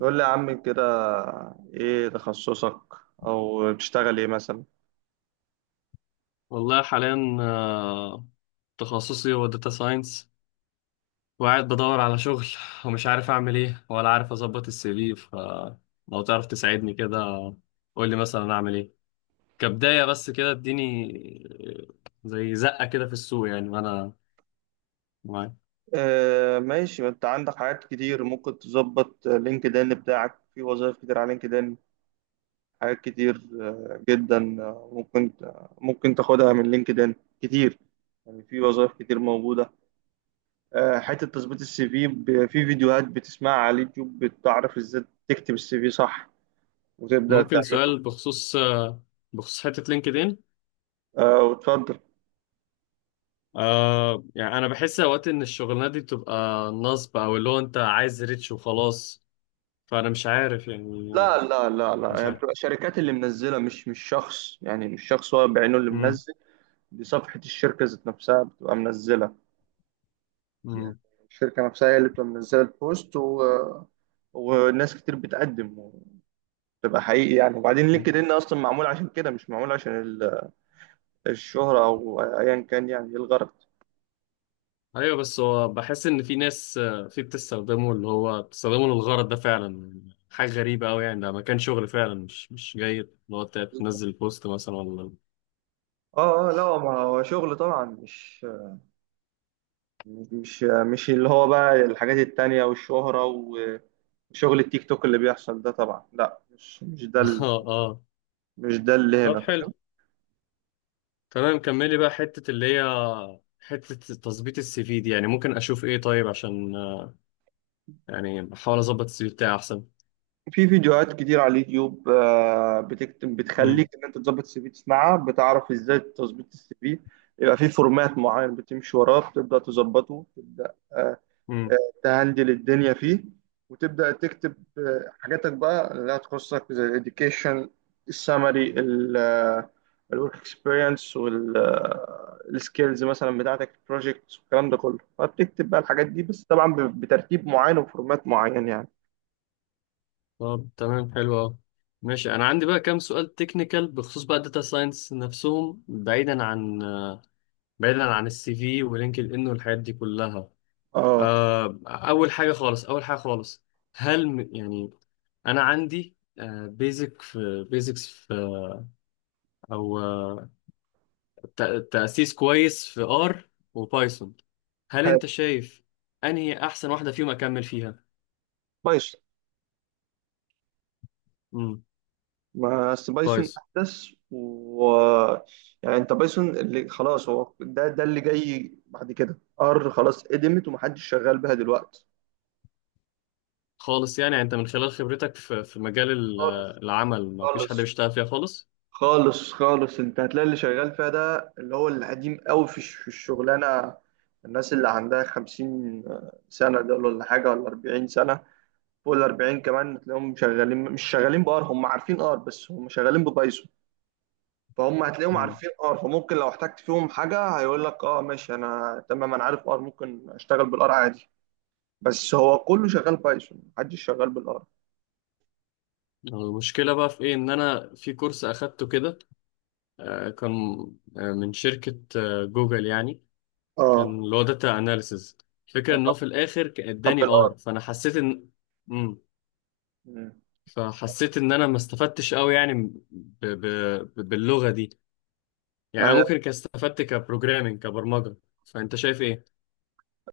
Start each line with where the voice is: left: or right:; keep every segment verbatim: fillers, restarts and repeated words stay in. right: قول لي يا عم كده، ايه تخصصك او بتشتغل ايه مثلا؟
left: والله حاليا آه، تخصصي هو داتا ساينس، وقاعد بدور على شغل ومش عارف اعمل ايه، ولا عارف اظبط السي في. فلو تعرف تساعدني كده، قول لي مثلا اعمل ايه كبداية، بس كده اديني آه، زي زقة كده في السوق يعني، وانا معاك.
right: آه ماشي، ما انت عندك حاجات كتير، ممكن تظبط لينكد ان بتاعك، في وظائف كتير على لينكد ان حاجات كتير، آه، جدا. آه، ممكن ممكن تاخدها من لينكد ان كتير، يعني في وظائف كتير موجودة. آه، حتة تظبيط السي في ب- في فيديوهات بتسمعها على اليوتيوب، بتعرف ازاي تكتب السي في صح وتبدأ
left: ممكن
right: تعمله.
left: سؤال بخصوص آه، بخصوص حتة لينكدين؟
right: آه، وتفضل.
left: آه يعني انا بحس اوقات ان الشغلانات دي بتبقى نصب، او اللي هو انت عايز ريتش وخلاص، فانا مش عارف يعني
right: لا
left: آه،
right: لا لا
left: مش
right: لا، هي
left: عارف.
right: بتبقى شركات اللي منزله، مش مش شخص، يعني مش شخص هو بعينه اللي
left: مم.
right: منزل. دي صفحه الشركه ذات نفسها بتبقى منزله، يعني
left: مم.
right: الشركه نفسها هي اللي بتبقى منزله البوست و... وناس كتير بتقدم، بتبقى حقيقي. يعني وبعدين
left: مم.
right: لينكد ان اصلا معمول عشان كده، مش معمول عشان ال- الشهره او ايا كان. يعني إيه الغرض؟
left: ايوه، بس هو بحس ان في ناس آه، في بتستخدمه، اللي هو بتستخدمه للغرض ده فعلا. حاجه غريبه قوي، يعني ده مكان شغل فعلا، مش مش جاي اللي هو تنزل بوست مثلا ولا.
right: اه اه، لا، ما هو شغل طبعا، مش مش مش اللي هو بقى الحاجات التانية والشهرة. شغل التيك توك اللي بيحصل ده طبعا لا، مش مش ده، ال-
left: اه اه.
right: مش ده اللي
left: طب
right: هنا،
left: حلو،
right: فاهم.
left: تمام، كملي بقى حته اللي هي حته تظبيط السي في دي، يعني ممكن اشوف ايه طيب عشان آه، يعني احاول اظبط السي في بتاعي احسن.
right: في فيديوهات كتير على اليوتيوب، آه، بتكتب، بتخليك
left: امم.
right: ان انت تظبط السي في، تسمعها بتعرف ازاي تظبط السي في. يبقى في فورمات معين بتمشي وراه بتبدا تظبطه، تبدا آه،
left: امم.
right: تهندل الدنيا فيه، وتبدأ تكتب آه، حاجاتك بقى اللي هتخصك، زي ال education، السمري، الورك اكسبيرينس والسكيلز مثلا، بتاعتك في البروجكت والكلام ده كله. فبتكتب بقى الحاجات دي، بس طبعا ب- بترتيب معين وفورمات معين يعني.
left: طب تمام، حلو قوي، ماشي. انا عندي بقى كام سؤال تكنيكال بخصوص بقى الداتا ساينس نفسهم، بعيدا عن بعيدا عن السي في ولينكد ان والحاجات دي كلها.
right: اه،
left: آه، اول حاجه خالص اول حاجه خالص، هل م- يعني انا عندي بيزك في بيزكس في، او آه، ت- تاسيس كويس في ار وبايثون. هل
right: حلو.
left: انت شايف انهي احسن واحده فيهم اكمل فيها؟
right: بايثون.
left: امم.
right: ما أصل بايثون
left: بايثون.
right: احدث، و... يعني انت بايثون اللي خلاص، هو ده ده اللي جاي بعد كده. ار خلاص قدمت ومحدش شغال بها دلوقتي.
left: خالص يعني يعني انت من خلال خبرتك في في مجال ال-
right: خالص.
left: العمل ما فيش حد
right: خالص
left: بيشتغل فيها خالص.
right: خالص خالص، انت هتلاقي اللي شغال فيها ده اللي هو القديم قوي في الش- في الشغلانه. الناس اللي عندها خمسين سنه دول ولا حاجه، ولا أربعين سنه، فوق الأربعين كمان تلاقيهم شغالين، مش شغالين بار، هم عارفين ار بس هم شغالين ببايثون. فهم هتلاقيهم
left: امم.
right: عارفين ار، فممكن لو احتجت فيهم حاجه هيقول لك اه ماشي، انا تمام انا عارف ار، ممكن اشتغل بالار عادي. بس هو كله شغال بايثون، محدش شغال بالار.
left: المشكله بقى في ايه، ان انا في كورس اخدته كده، آه، كان آه، من شركة آه، جوجل يعني، كان
right: اه.
left: اللي هو داتا اناليسز. الفكرة ان هو
right: طب
left: في الاخر ك-
right: طب
left: اداني ار، فانا حسيت ان مم.
right: بالار.
left: فحسيت ان انا ما استفدتش قوي يعني ب... ب... ب- باللغة دي. يعني انا ممكن كان استفدت كبروجرامينج، كبرمجة. فانت شايف ايه؟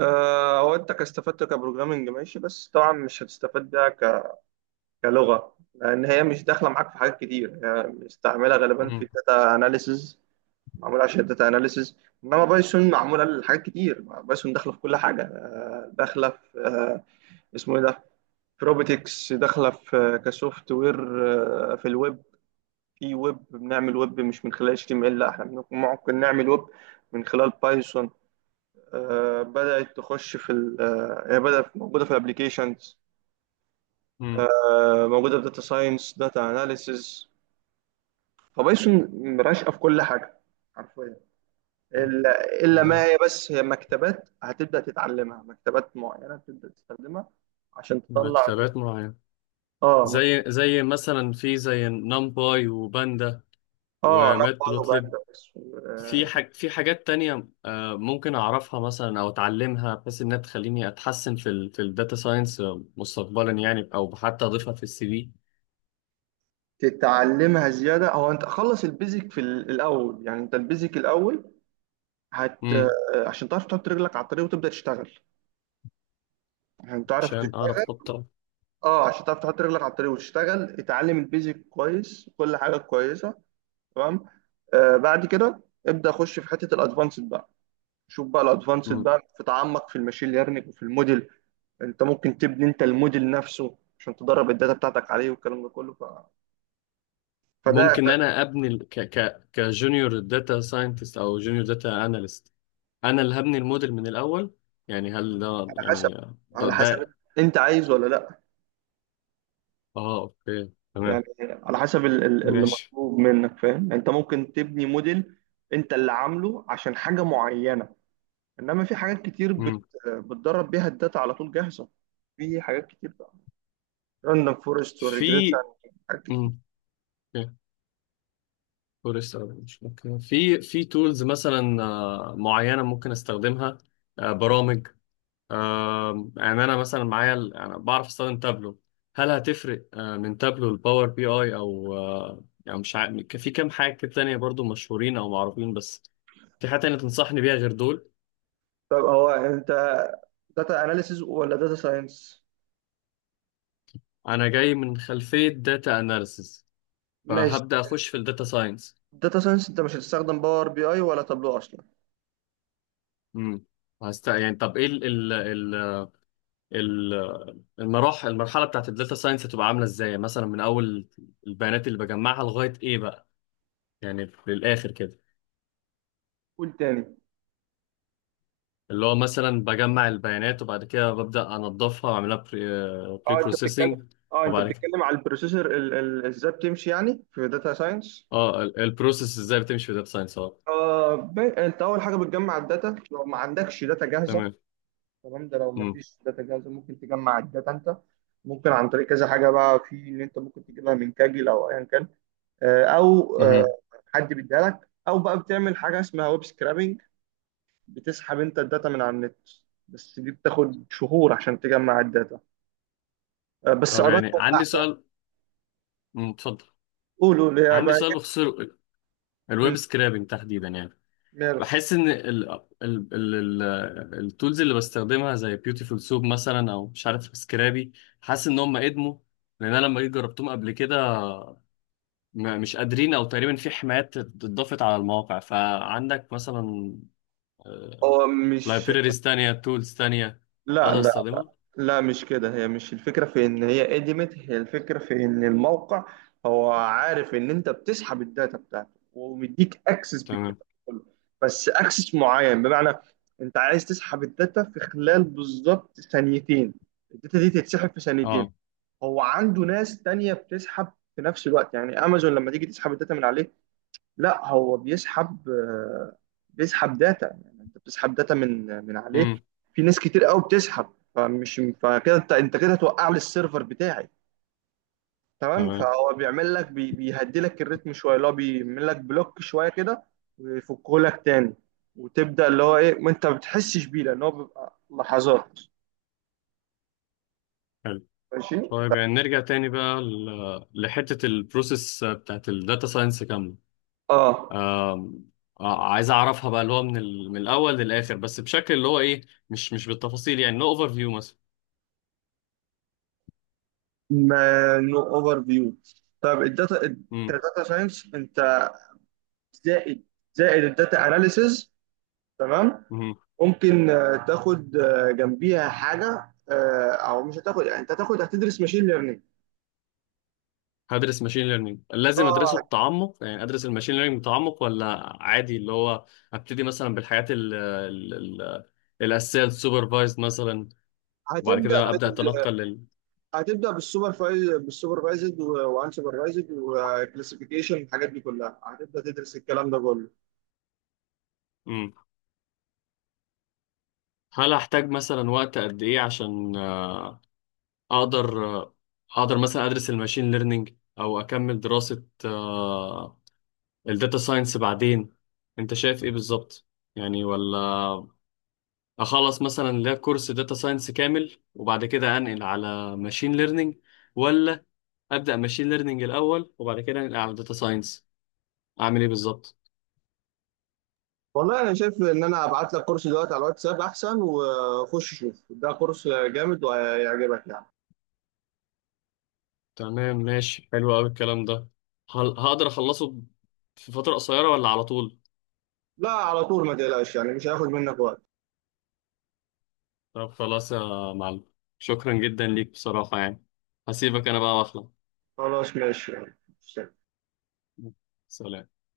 right: آه، هو انت كاستفدت كبروجرامنج ماشي، بس طبعا مش هتستفاد بيها ك- كلغه، لان هي مش داخله معاك في حاجات كتير، هي مستعمله غالبا
left: مم.
right: في داتا اناليسز، معموله عشان الداتا اناليسز. انما بايثون معموله لحاجات كتير. بايثون داخله في كل حاجه، آه، داخله في آه، اسمه ايه ده، في روبوتكس، داخله في كسوفت وير، آه، في الويب. في ويب، بنعمل ويب مش من خلال اتش تي ام ال، لا احنا بن- ممكن نعمل ويب من خلال بايثون. آه، بدأت تخش في ال آه، هي بدأت موجودة في الابليكيشنز،
left: مم.
right: آه، موجودة في داتا ساينس، داتا اناليسيز. فبايثون راشقة في كل حاجة حرفيا، إلا إلا ما
left: تمام.
right: هي، بس هي مكتبات هتبدأ تتعلمها، مكتبات معينة بتبدأ تستخدمها عشان تطلع.
left: مكتبات معينة،
right: اه، مك-
left: زي زي مثلا في زي نمباي، وباندا،
right: اه، نمبر وبعد.
left: وماتبلوتليب. في حاج في حاجات تانية آه، ممكن أعرفها مثلا أو أتعلمها، بحيث إنها تخليني أتحسن في ال في الداتا ساينس مستقبلا يعني، أو حتى أضيفها في السي في.
right: تتعلمها زيادة. هو أنت خلص البيزك في ال- الأول، يعني أنت البيزك الأول، هت آه،
left: امم.
right: عشان تعرف تحط رجلك على الطريق وتبدأ تشتغل، عشان تعرف.
left: عشان أعرف أحطها.
right: اه، عشان تعرف تحط رجلك على الطريق وتشتغل، اتعلم البيزك كويس، كل حاجه كويسه، تمام. آه، بعد كده ابدا خش في حته الادفانسد بقى، شوف بقى الادفانسد
left: مم.
right: بقى، في تعمق في الماشين ليرنينج وفي الموديل. انت ممكن تبني انت الموديل نفسه عشان تدرب الداتا بتاعتك عليه والكلام ده كله. ف... فده على
left: ممكن أنا أبني ال- ك ك كجونيور داتا ساينتست، أو جونيور داتا أناليست؟ أنا اللي هبني الموديل من الأول؟ يعني هل ده
right: حسب
left: يعني آه، ده
right: على حسب
left: ده
right: انت عايز ولا لا،
left: آه، أوكي،
right: يعني
left: تمام،
right: على حسب ال- ال- اللي
left: ماشي.
right: مطلوب منك، فاهم. يعني انت ممكن تبني موديل انت اللي عامله عشان حاجه معينه، انما في حاجات كتير بت...
left: مم.
right: بتدرب بيها الداتا على طول جاهزه. في حاجات كتير بقى، راندوم فورست والريجريشن،
left: في.
right: حاجات كتير.
left: مم. فورست مش ممكن في في تولز مثلا آه، معينه ممكن استخدمها، آه، برامج، آه، يعني انا مثلا معايا ال- انا بعرف استخدم تابلو. هل هتفرق آه، من تابلو لباور بي اي، او آه، يعني مش عارف، في كام حاجه كده تانية برضو مشهورين او معروفين، بس في حاجه تانية تنصحني بيها غير دول؟
right: طب هو انت داتا اناليسيز ولا داتا ساينس؟
left: انا جاي من خلفيه داتا اناليسيس،
right: ماشي.
left: فهبدا اخش في الداتا ساينس.
right: داتا ساينس، انت مش هتستخدم باور بي اي ولا تابلو اصلا.
left: امم. هست يعني، طب ايه ال- المراحل المرحله بتاعت الداتا ساينس، هتبقى عامله ازاي مثلا، من اول البيانات اللي بجمعها لغايه ايه بقى، يعني للاخر كده؟
right: قول تاني.
left: اللي هو مثلا بجمع البيانات وبعد كده ببدا انضفها واعملها بري
right: اه انت بتتكلم
left: بروسيسنج.
right: اه انت
left: وبعد كده
right: بتتكلم على البروسيسور، ال- ال- ازاي بتمشي يعني في داتا ساينس.
left: اه، ال- البروسيس ازاي بتمشي في الداتا ساينس، اه.
right: آه ب... انت اول حاجه بتجمع الداتا لو ما عندكش داتا جاهزه،
left: تمام.
right: تمام؟ ده لو
left: مم.
right: مفيش داتا جاهزه، ممكن تجمع الداتا انت، ممكن عن طريق كذا حاجه بقى، في ان انت ممكن تجيبها من كاجل او ايا كان، آه، او آه،
left: مهم.
right: حد بيديها لك، او بقى بتعمل حاجه اسمها ويب سكرابنج، بتسحب انت الداتا من على النت، بس دي بتاخد شهور عشان تجمع الداتا. آه، بس
left: طب يعني
right: ادق
left: عندي
right: واحدى.
left: سؤال. مم، اتفضل.
right: قولوا اللي هي
left: عندي
right: بقى
left: سؤال
right: إيه؟
left: بخصوص ال-
right: مم،
left: الويب سكرابنج تحديدا يعني.
right: ميرو.
left: بحس ان ال ال ال ال التولز اللي بستخدمها زي بيوتيفول سوب مثلا، او مش عارف سكرابي، حاسس ان هم ادموا، لان انا لما جيت جربتهم قبل كده م- مش قادرين، او تقريبا في حمايات اتضافت على المواقع. فعندك مثلا
right: هو مش
left: لايبريريز تانية، تولز تانية
right: لا
left: اقدر
right: لا
left: استخدمها؟
right: لا، مش كده. هي مش الفكرة في إن هي قدمت، هي الفكرة في إن الموقع هو عارف إن أنت بتسحب الداتا بتاعته ومديك أكسس
left: تمام.
right: بالكلام ده كله، بس أكسس معين، بمعنى أنت عايز تسحب الداتا في خلال بالظبط ثانيتين، الداتا دي تتسحب في ثانيتين.
left: اه.
right: هو عنده ناس تانية بتسحب في نفس الوقت، يعني أمازون لما تيجي تسحب الداتا من عليه، لا هو بيسحب، آه، بيسحب داتا. يعني انت بتسحب داتا من من عليه،
left: امم.
right: في ناس كتير قوي بتسحب، فمش فكده انت انت كده هتوقع لي السيرفر بتاعي، تمام؟
left: تمام.
right: فهو بيعمل لك بي بيهدي لك الريتم شويه، اللي هو بيعمل لك بلوك شويه كده، ويفكه لك تاني، وتبدا اللي هو ايه، ما انت ما بتحسش بيه لان هو بيبقى لحظات.
left: حلو.
right: ماشي.
left: طيب يعني نرجع تاني بقى ل- لحتة البروسيس بتاعت الداتا ساينس كاملة،
right: اه،
left: آم، آه، عايز اعرفها بقى، اللي هو من ال... من الاول للاخر، بس بشكل اللي هو ايه، مش مش بالتفاصيل يعني، نو اوفر فيو مثلا.
right: ما نو اوفر فيو. طب الداتا
left: امم.
right: الداتا ساينس انت، زائد زائد الداتا اناليسز، تمام.
left: امم.
right: ممكن آه، تاخد آه، جنبيها حاجه، آه، او مش هتاخد، يعني انت هتاخد، هتدرس ماشين ليرنينج.
left: هدرس ماشين ليرنينج؟ لازم ادرسه
right: اه.
left: بتعمق يعني، ادرس الماشين ليرنينج بتعمق، ولا عادي اللي هو ابتدي مثلا بالحاجات ال... ال... ال... الاساسيه، السوبرفايزد مثلا، وبعد
right: هتبدا
left: كده ابدا
right: بال
left: اتنقل لل.
right: هتبدا بالسوبر فايز بالسوبرفايزد وان سوبرفايزد وكلاسيفيكيشن، الحاجات دي كلها هتبدا تدرس الكلام ده كله.
left: امم. هل احتاج مثلا وقت قد ايه عشان آه، اقدر آه، اقدر مثلا ادرس الماشين ليرنينج، او اكمل دراسه آه، الداتا ساينس بعدين؟ انت شايف ايه بالظبط يعني؟ ولا اخلص مثلا لا كورس داتا ساينس كامل وبعد كده انقل على ماشين ليرنينج، ولا ابدا ماشين ليرنينج الاول وبعد كده انقل على داتا ساينس، اعمل ايه بالظبط؟
right: والله انا شايف ان انا هبعت لك كورس دلوقتي على الواتساب احسن، وخش شوف ده كورس جامد وهيعجبك يعني.
left: تمام، ماشي، حلو قوي الكلام ده. هل هقدر اخلصه في فترة قصيرة، ولا على طول؟
right: لا، على طول، ما تقلقش يعني، مش هياخد منك وقت.
left: طب خلاص يا معلم، شكرا جدا ليك بصراحة يعني. هسيبك انا بقى واخلع.
right: خلاص، ماشي، يلا.
left: سلام.